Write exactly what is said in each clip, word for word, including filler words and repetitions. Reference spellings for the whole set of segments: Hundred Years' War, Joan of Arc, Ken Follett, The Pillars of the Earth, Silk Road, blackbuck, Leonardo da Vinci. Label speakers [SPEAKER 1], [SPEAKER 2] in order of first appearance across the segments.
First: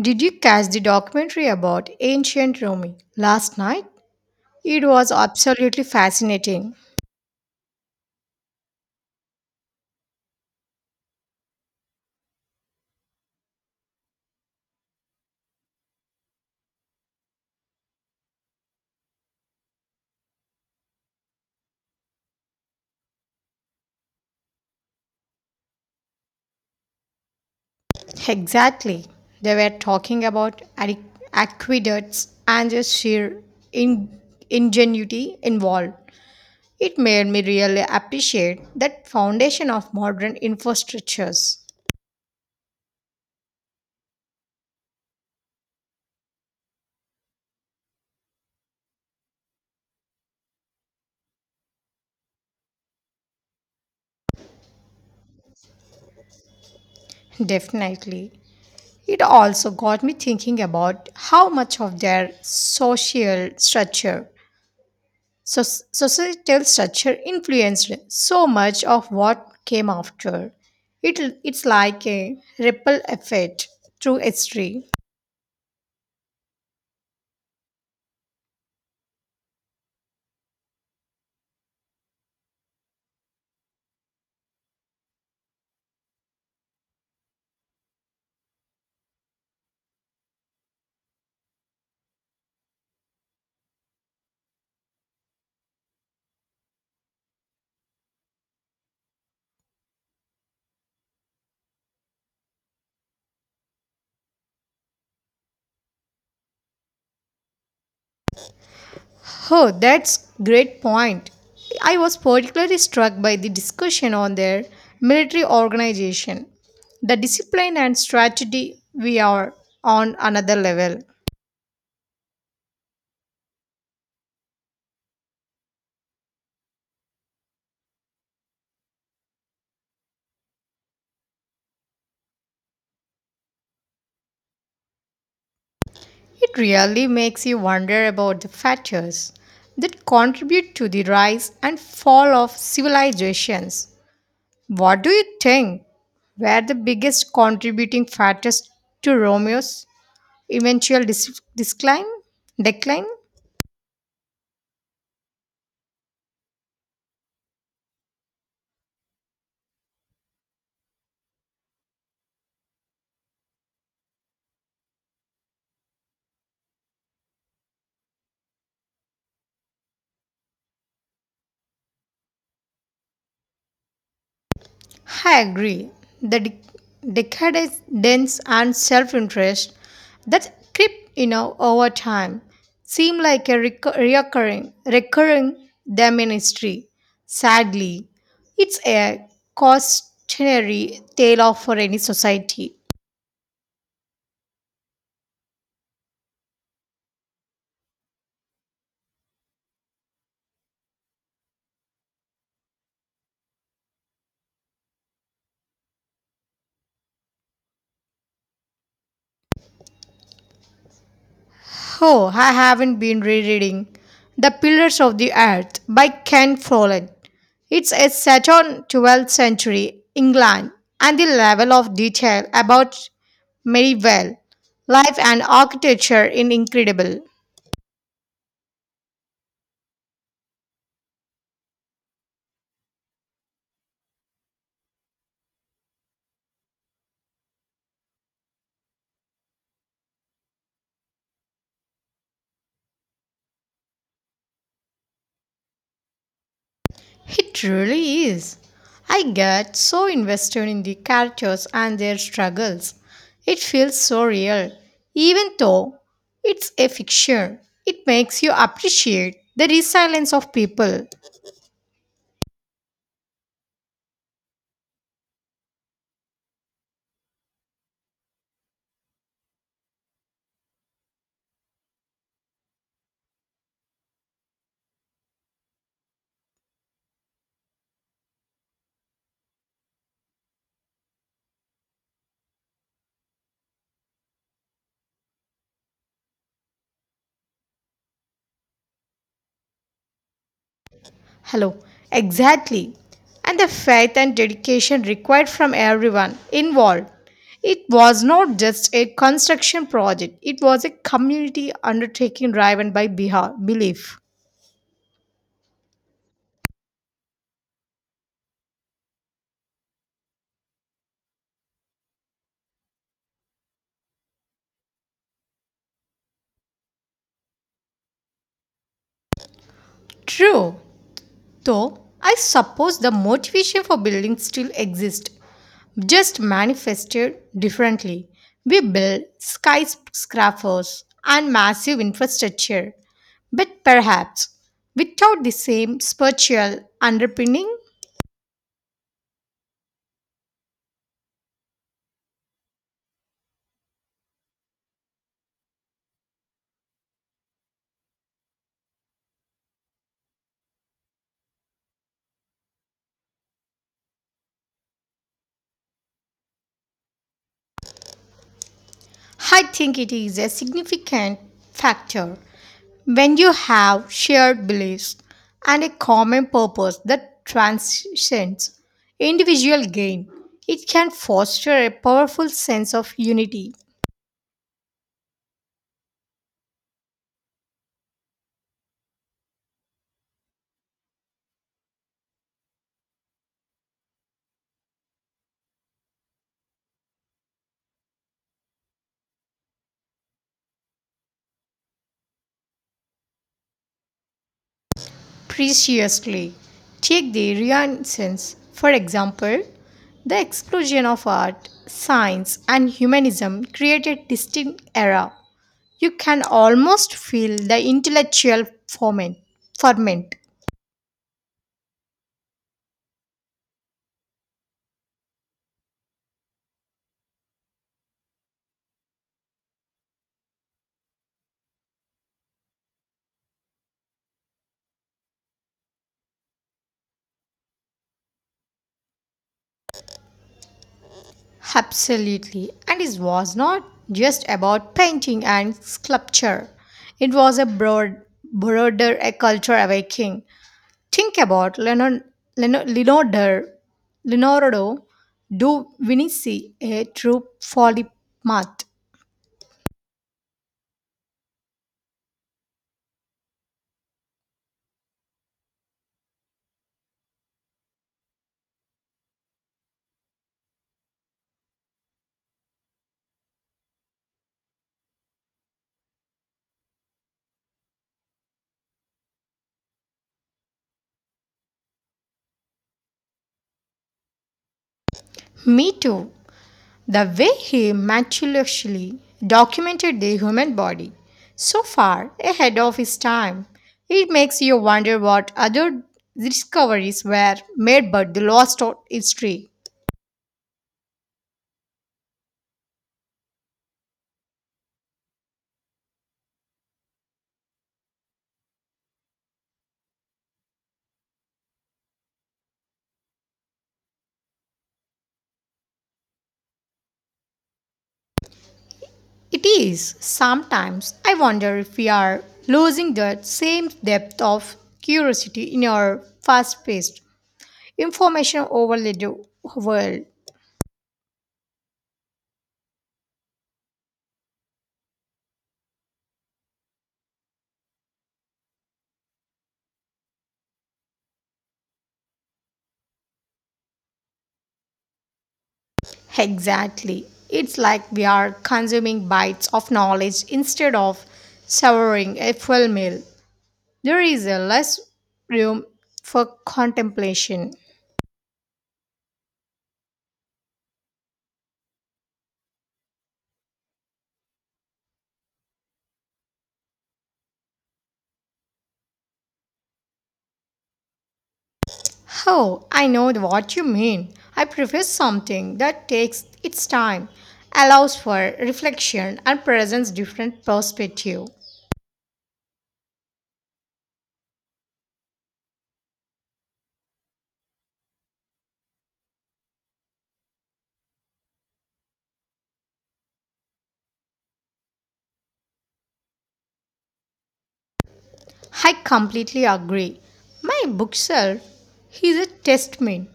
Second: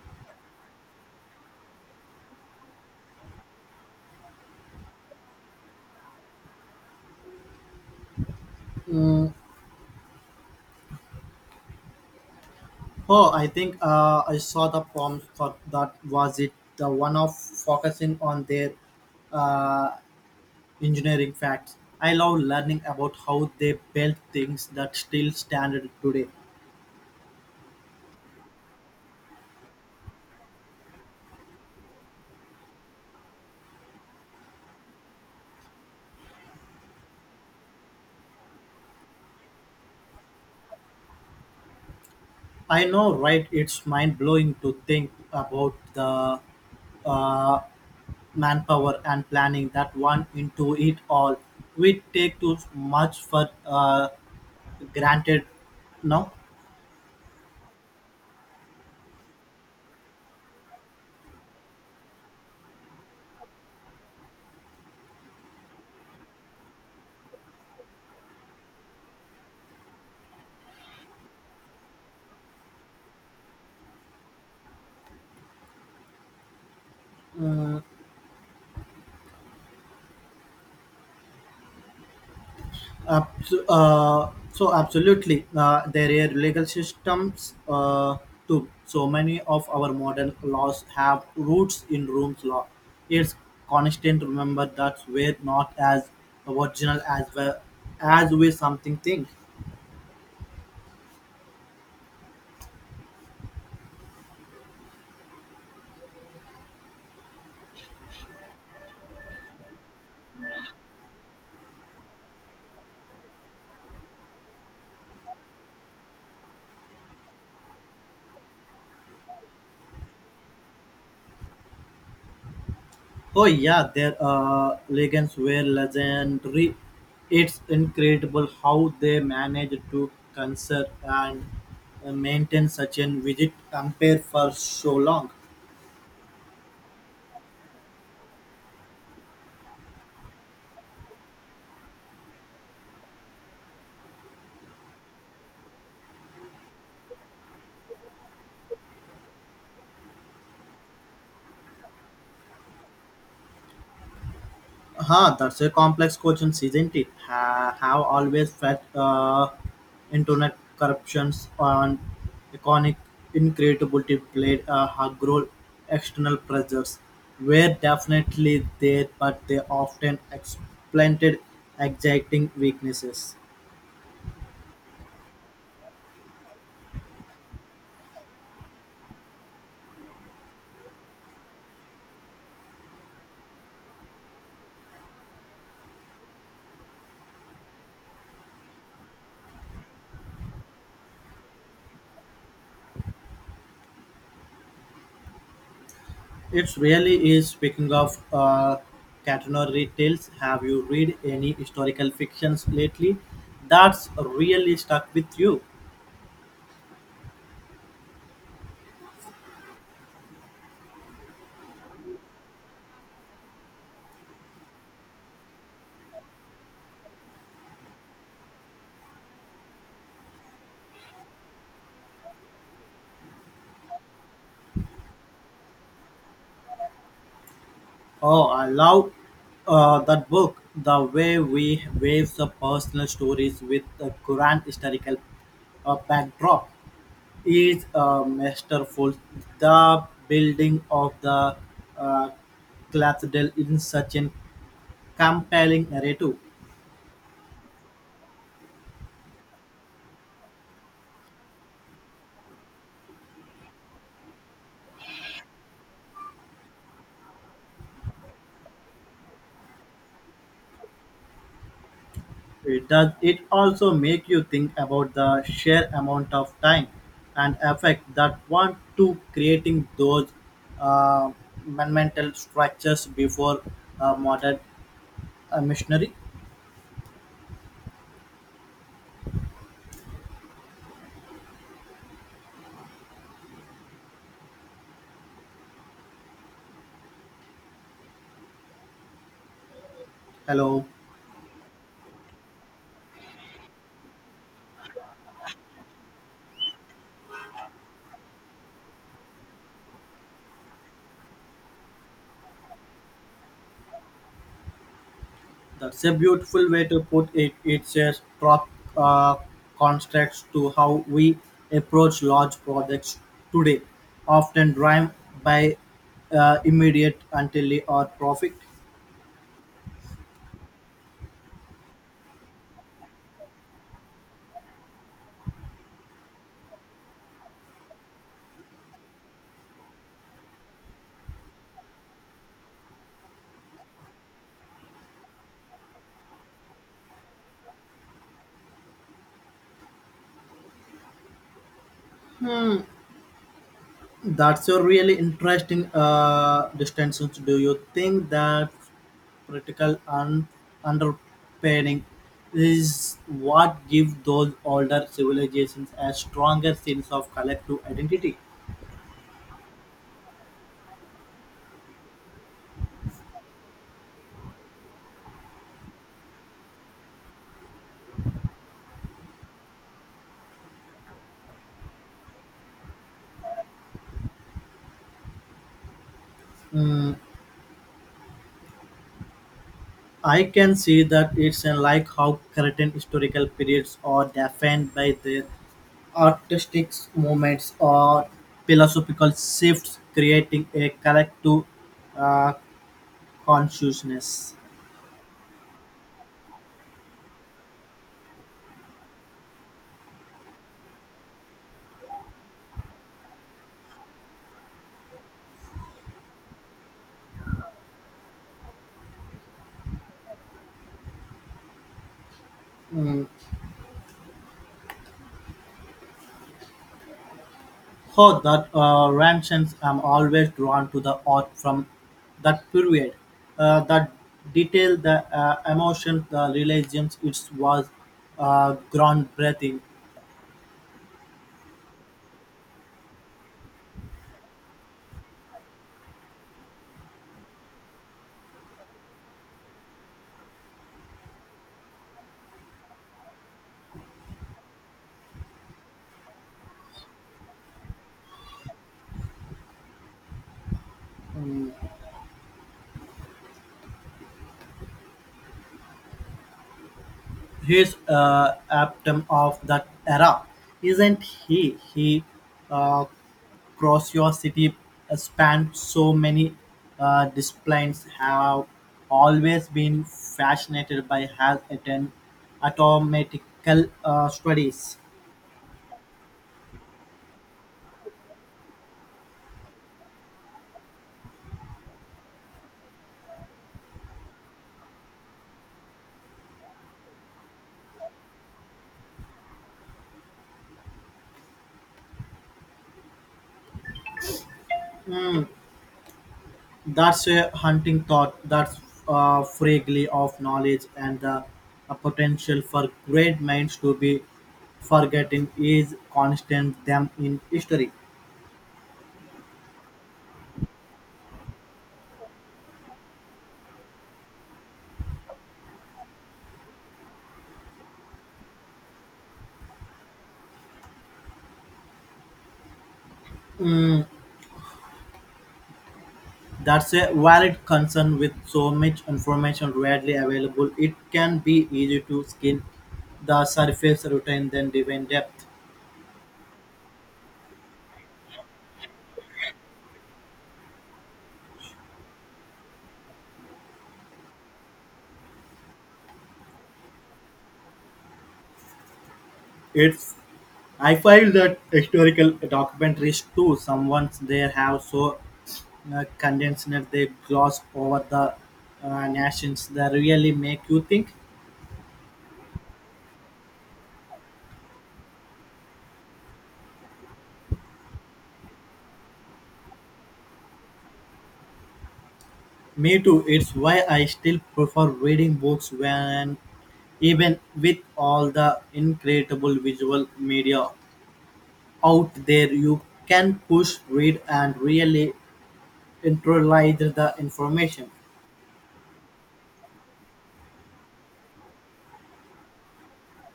[SPEAKER 1] Did you catch the documentary about ancient Rome last night? It was absolutely fascinating.
[SPEAKER 2] Mm, oh, I think uh, I saw the prompt for that. Was it the one of focusing on their uh, engineering facts? I love learning about how they built things that still stand today.
[SPEAKER 1] Exactly. They were talking about aque- aqueducts and the sheer in- ingenuity involved. It made me really appreciate that foundation of modern infrastructures.
[SPEAKER 2] I know, right? It's mind blowing to think about the uh, manpower and planning that went into it all. We take too much for uh, granted now.
[SPEAKER 1] Definitely. It also got me thinking about how much of their social structure. So, societal structure influenced so much of what came after. It, it's like a ripple effect through history.
[SPEAKER 2] Mm, Abso- uh, so absolutely, uh, there are legal systems uh, too. So many of our modern laws have roots in Rome's law. It's constant. To remember that we're not as original as we as we something think.
[SPEAKER 1] Oh, that's great point. I was particularly struck by the discussion on their military organization. The discipline and strategy we are on another level.
[SPEAKER 2] Oh yeah, their uh, legends were legendary. It's incredible how they managed to conserve and uh, maintain such an vivid empire for so long.
[SPEAKER 1] It really makes you wonder about the factors that contribute to the rise and fall of civilizations. What do you think were the biggest contributing factors to Romeo's eventual dis- decline? Decline?
[SPEAKER 2] Huh, that's a complex question, isn't it? Ha, have always felt uh, internet corruptions on economic incredibility played a hug role. External pressures were definitely there, but they often exploited exacting weaknesses.
[SPEAKER 1] I agree. The de- decadence and self-interest that creep, you know, over time seem like a recur- recurring, recurring them in history. Sadly, it's a cautionary tale of for any society.
[SPEAKER 2] It really is. Speaking of uh, catenary tales, have you read any historical fictions lately that's really stuck with you?
[SPEAKER 1] Oh, I haven't been rereading The Pillars of the Earth by Ken Follett. It's a set on twelfth century England and the level of detail about medieval life and architecture is incredible.
[SPEAKER 2] Oh, I love uh, that book. The way we weave the personal stories with the grand historical uh, backdrop is uh, masterful. The building of the uh, cathedral in such a compelling narrative.
[SPEAKER 1] It really is. I get so invested in the characters and their struggles. It feels so real. Even though it's a fiction, it makes you appreciate the resilience of people.
[SPEAKER 2] It does. It also make you think about the sheer amount of time and effort that went to creating those uh, monumental structures before uh, modern a missionary. Hello,
[SPEAKER 1] Hello. Exactly. And the faith and dedication required from everyone involved. It was not just a construction project, it was a community undertaking driven by beha- belief.
[SPEAKER 2] that's a beautiful way to put it. It's a strong uh, contrast to how we approach large projects today, often driven by uh, immediate until they are profit.
[SPEAKER 1] True, though I suppose the motivation for building still exists, just manifested differently. We build skyscrapers and massive infrastructure, but perhaps without the same spiritual underpinning.
[SPEAKER 2] That's a really interesting uh, distinction. Do you think that critical and underpinning is what gives those older civilizations a stronger sense of collective identity?
[SPEAKER 1] I think it is a significant factor when you have shared beliefs and a common purpose that transcends individual gain. It can foster a powerful sense of unity.
[SPEAKER 2] I can see that it's uh, like how certain historical periods are defined by their artistic movements or philosophical shifts, creating a collective uh, consciousness.
[SPEAKER 1] Preciously, take the Renaissance, for example. The explosion of art, science, and humanism created distinct era. You can almost feel the intellectual ferment. ferment
[SPEAKER 2] For that uh, reasons, I'm always drawn to the art from that period. Uh, that detail, the uh, emotion, the realism, it was uh, groundbreaking.
[SPEAKER 1] Absolutely. And it was not just about painting and sculpture. It was a broad, broader a culture awakening. Think about Leonardo, Leonardo, Leonardo do Vinci, a true polymath.
[SPEAKER 2] He's uh, epitome of that era, isn't he? He uh, curiosity spanned so many uh, disciplines. Have always been fascinated by has attend automatical uh, studies.
[SPEAKER 1] Me too. The way he meticulously documented the human body, so far ahead of his time, it makes you wonder what other discoveries were made but the lost of history.
[SPEAKER 2] That's a hunting thought. That's uh, fragile of knowledge and the uh, potential for great minds to be forgotten is constant them in history.
[SPEAKER 1] It is sometimes I wonder if we are losing that same depth of curiosity in our fast paced, information overloaded world.
[SPEAKER 2] That's a valid concern with so much information readily available. It can be easy to skin the surface routine than dive in depth.
[SPEAKER 1] Exactly. It's like we are consuming bites of knowledge instead of severing a full meal. There is a less room for contemplation.
[SPEAKER 2] It's I find that historical documentaries too, someone's they have so uh, condensed that they gloss over the uh, nations that really make you think.
[SPEAKER 1] Oh, I know what you mean. I prefer something that takes its time, allows for reflection and presents different perspective.
[SPEAKER 2] Me too. It's why I still prefer reading books when even with all the incredible visual media out there you can push, read and really internalize the information.
[SPEAKER 1] I completely agree. My bookshelf is a testament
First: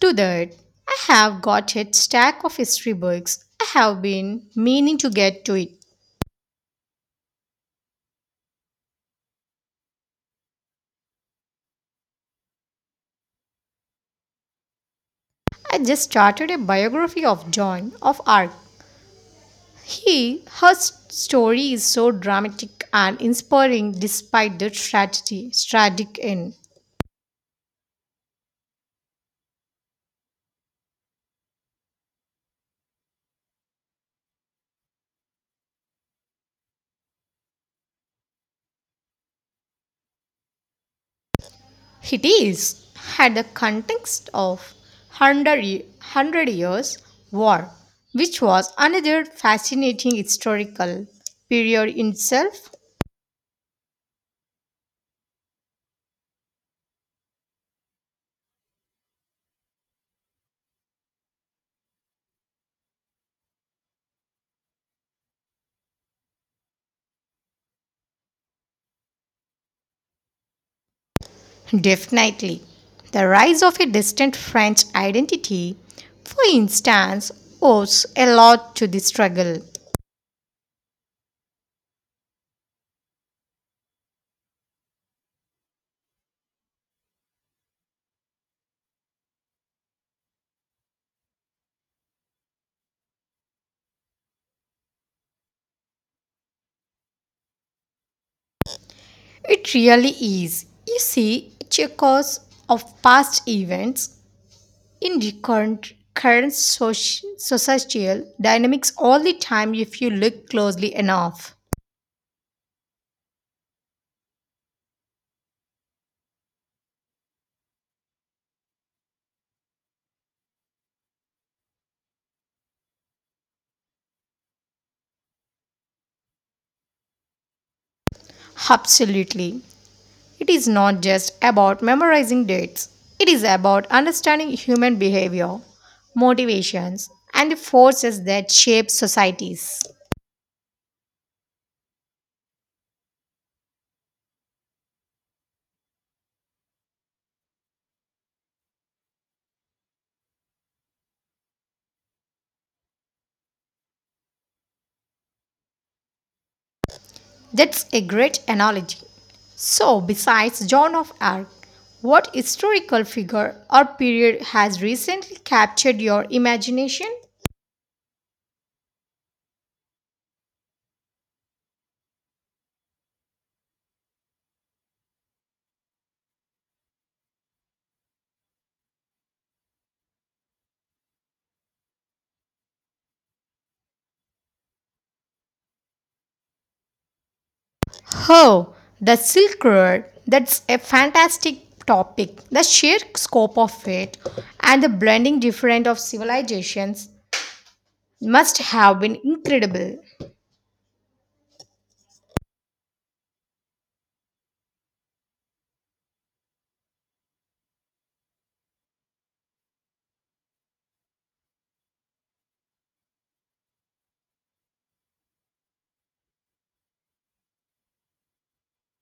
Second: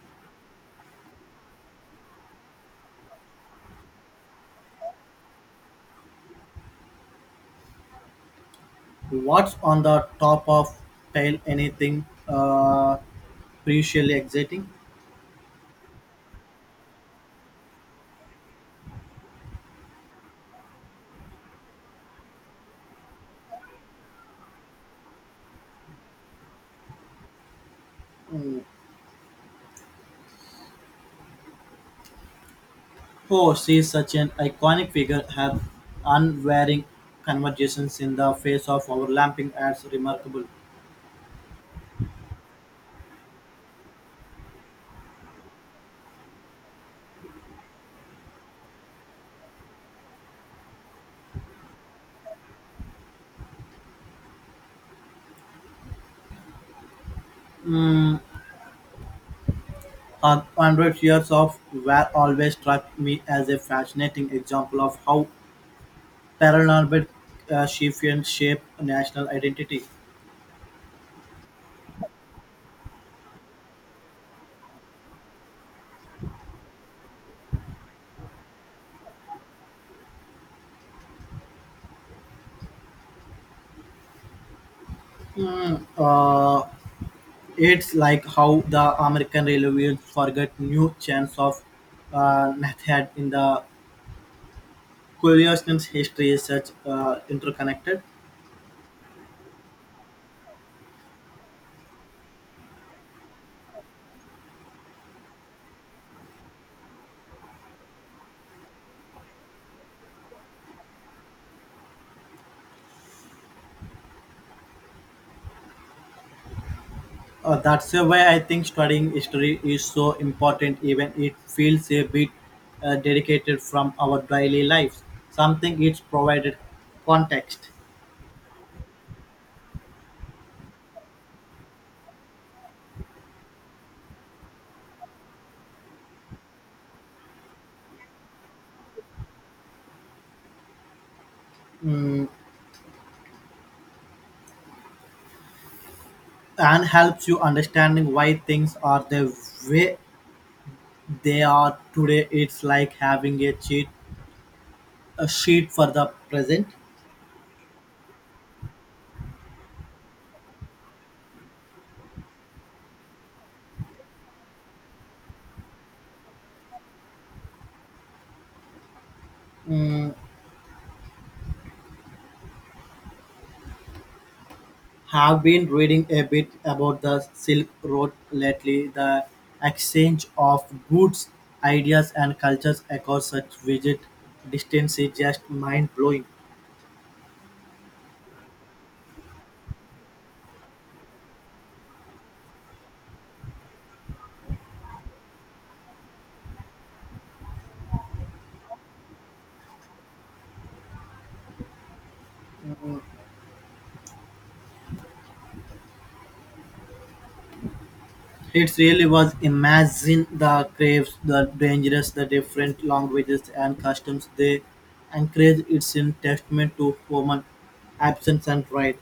[SPEAKER 1] to that. I have got a stack of history books. I have been meaning to get to it.
[SPEAKER 2] What's on the top of pile anything uh crucially exciting?
[SPEAKER 1] I just started a biography of Joan of Arc. He, her story is so dramatic and inspiring despite the tragedy, tragic end.
[SPEAKER 2] Mm. Oh, she's such an iconic figure have unwearing conversations in the face of overlapping ads remarkable.
[SPEAKER 1] It is had the context of Hundred Ye- Hundred Years' War, which was another fascinating historical period in itself.
[SPEAKER 2] Mm, her one hundred years of war always struck me as a fascinating example of how paranoid uh, she can shape national identity.
[SPEAKER 1] Definitely, the rise of a distant French identity, for instance, owes a lot to this struggle.
[SPEAKER 2] Uh, it's like how the American railways forget new chance of uh, method in the Curiosity's history is such uh, interconnected.
[SPEAKER 1] It really is. You see, it's a cause of past events in the current current soci- societal dynamics all the time if you look closely enough.
[SPEAKER 2] Uh, that's why I think studying history is so important, even it feels a bit uh, dedicated from our daily lives. Something it's provided context
[SPEAKER 1] Absolutely, it is not just about memorizing dates, it is about understanding human behavior, motivations, and the forces that shape societies.
[SPEAKER 2] mm, and helps you understanding why things are the way they are today. It's like having a cheat a sheet for the present.
[SPEAKER 1] That's a great analogy. So, besides Joan of Arc, what historical figure or period has recently captured your imagination?
[SPEAKER 2] Mm, have been reading a bit about the Silk Road lately, the exchange of goods, ideas, and cultures across such vast distance is just mind blowing.
[SPEAKER 1] Oh, the Silk Road. That's a fantastic topic. The sheer scope of it and the blending different of civilizations must have been incredible.
[SPEAKER 2] It really was imagine the craves, the dangers, the different languages and customs they encourage. It's in testament to human absence and right.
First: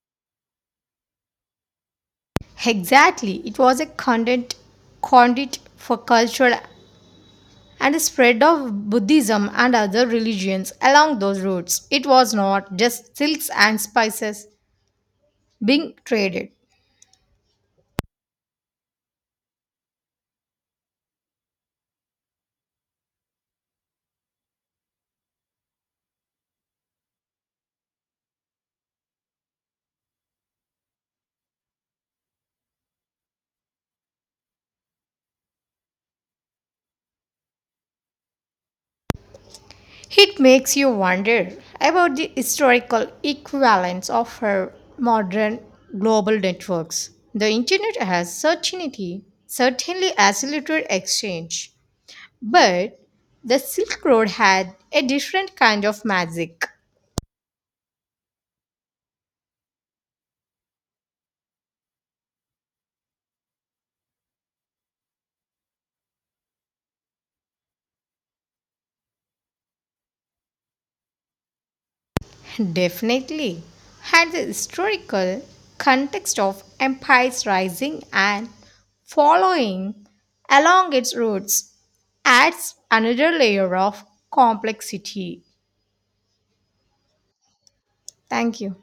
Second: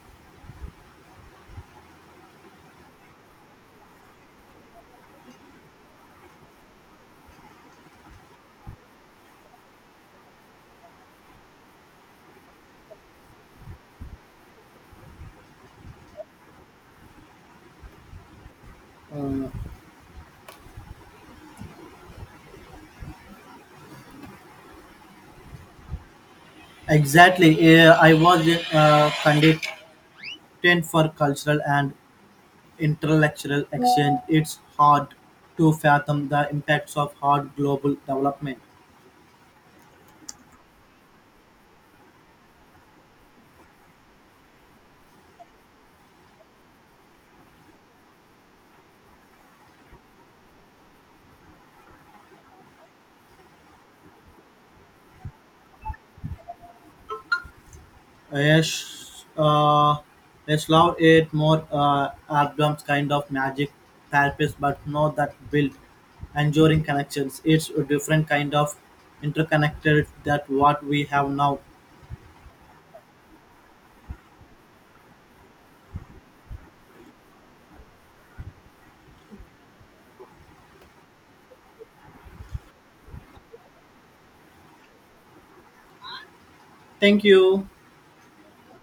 [SPEAKER 1] Exactly. It was a content conduit for cultural and the spread of Buddhism and other religions along those routes. It was not just silks and spices being traded.
[SPEAKER 2] Uh, exactly. Uh, I was uh, content for cultural and Intellectual exchange, it's hard to fathom the impacts of hard global development.
[SPEAKER 1] It makes you wonder about the historical equivalence of our modern global networks. The internet has certainty, certainly accelerated exchange, but the Silk Road had a different kind of magic.
[SPEAKER 2] Yes, uh, yes, love it more uh, albums kind of magic therapist, but not that build enduring connections. It's a different kind of interconnected that what we have now.
[SPEAKER 1] Definitely had the historical context of empires rising and following along its roots adds another layer of complexity.
[SPEAKER 2] Thank you.
[SPEAKER 1] Thank you.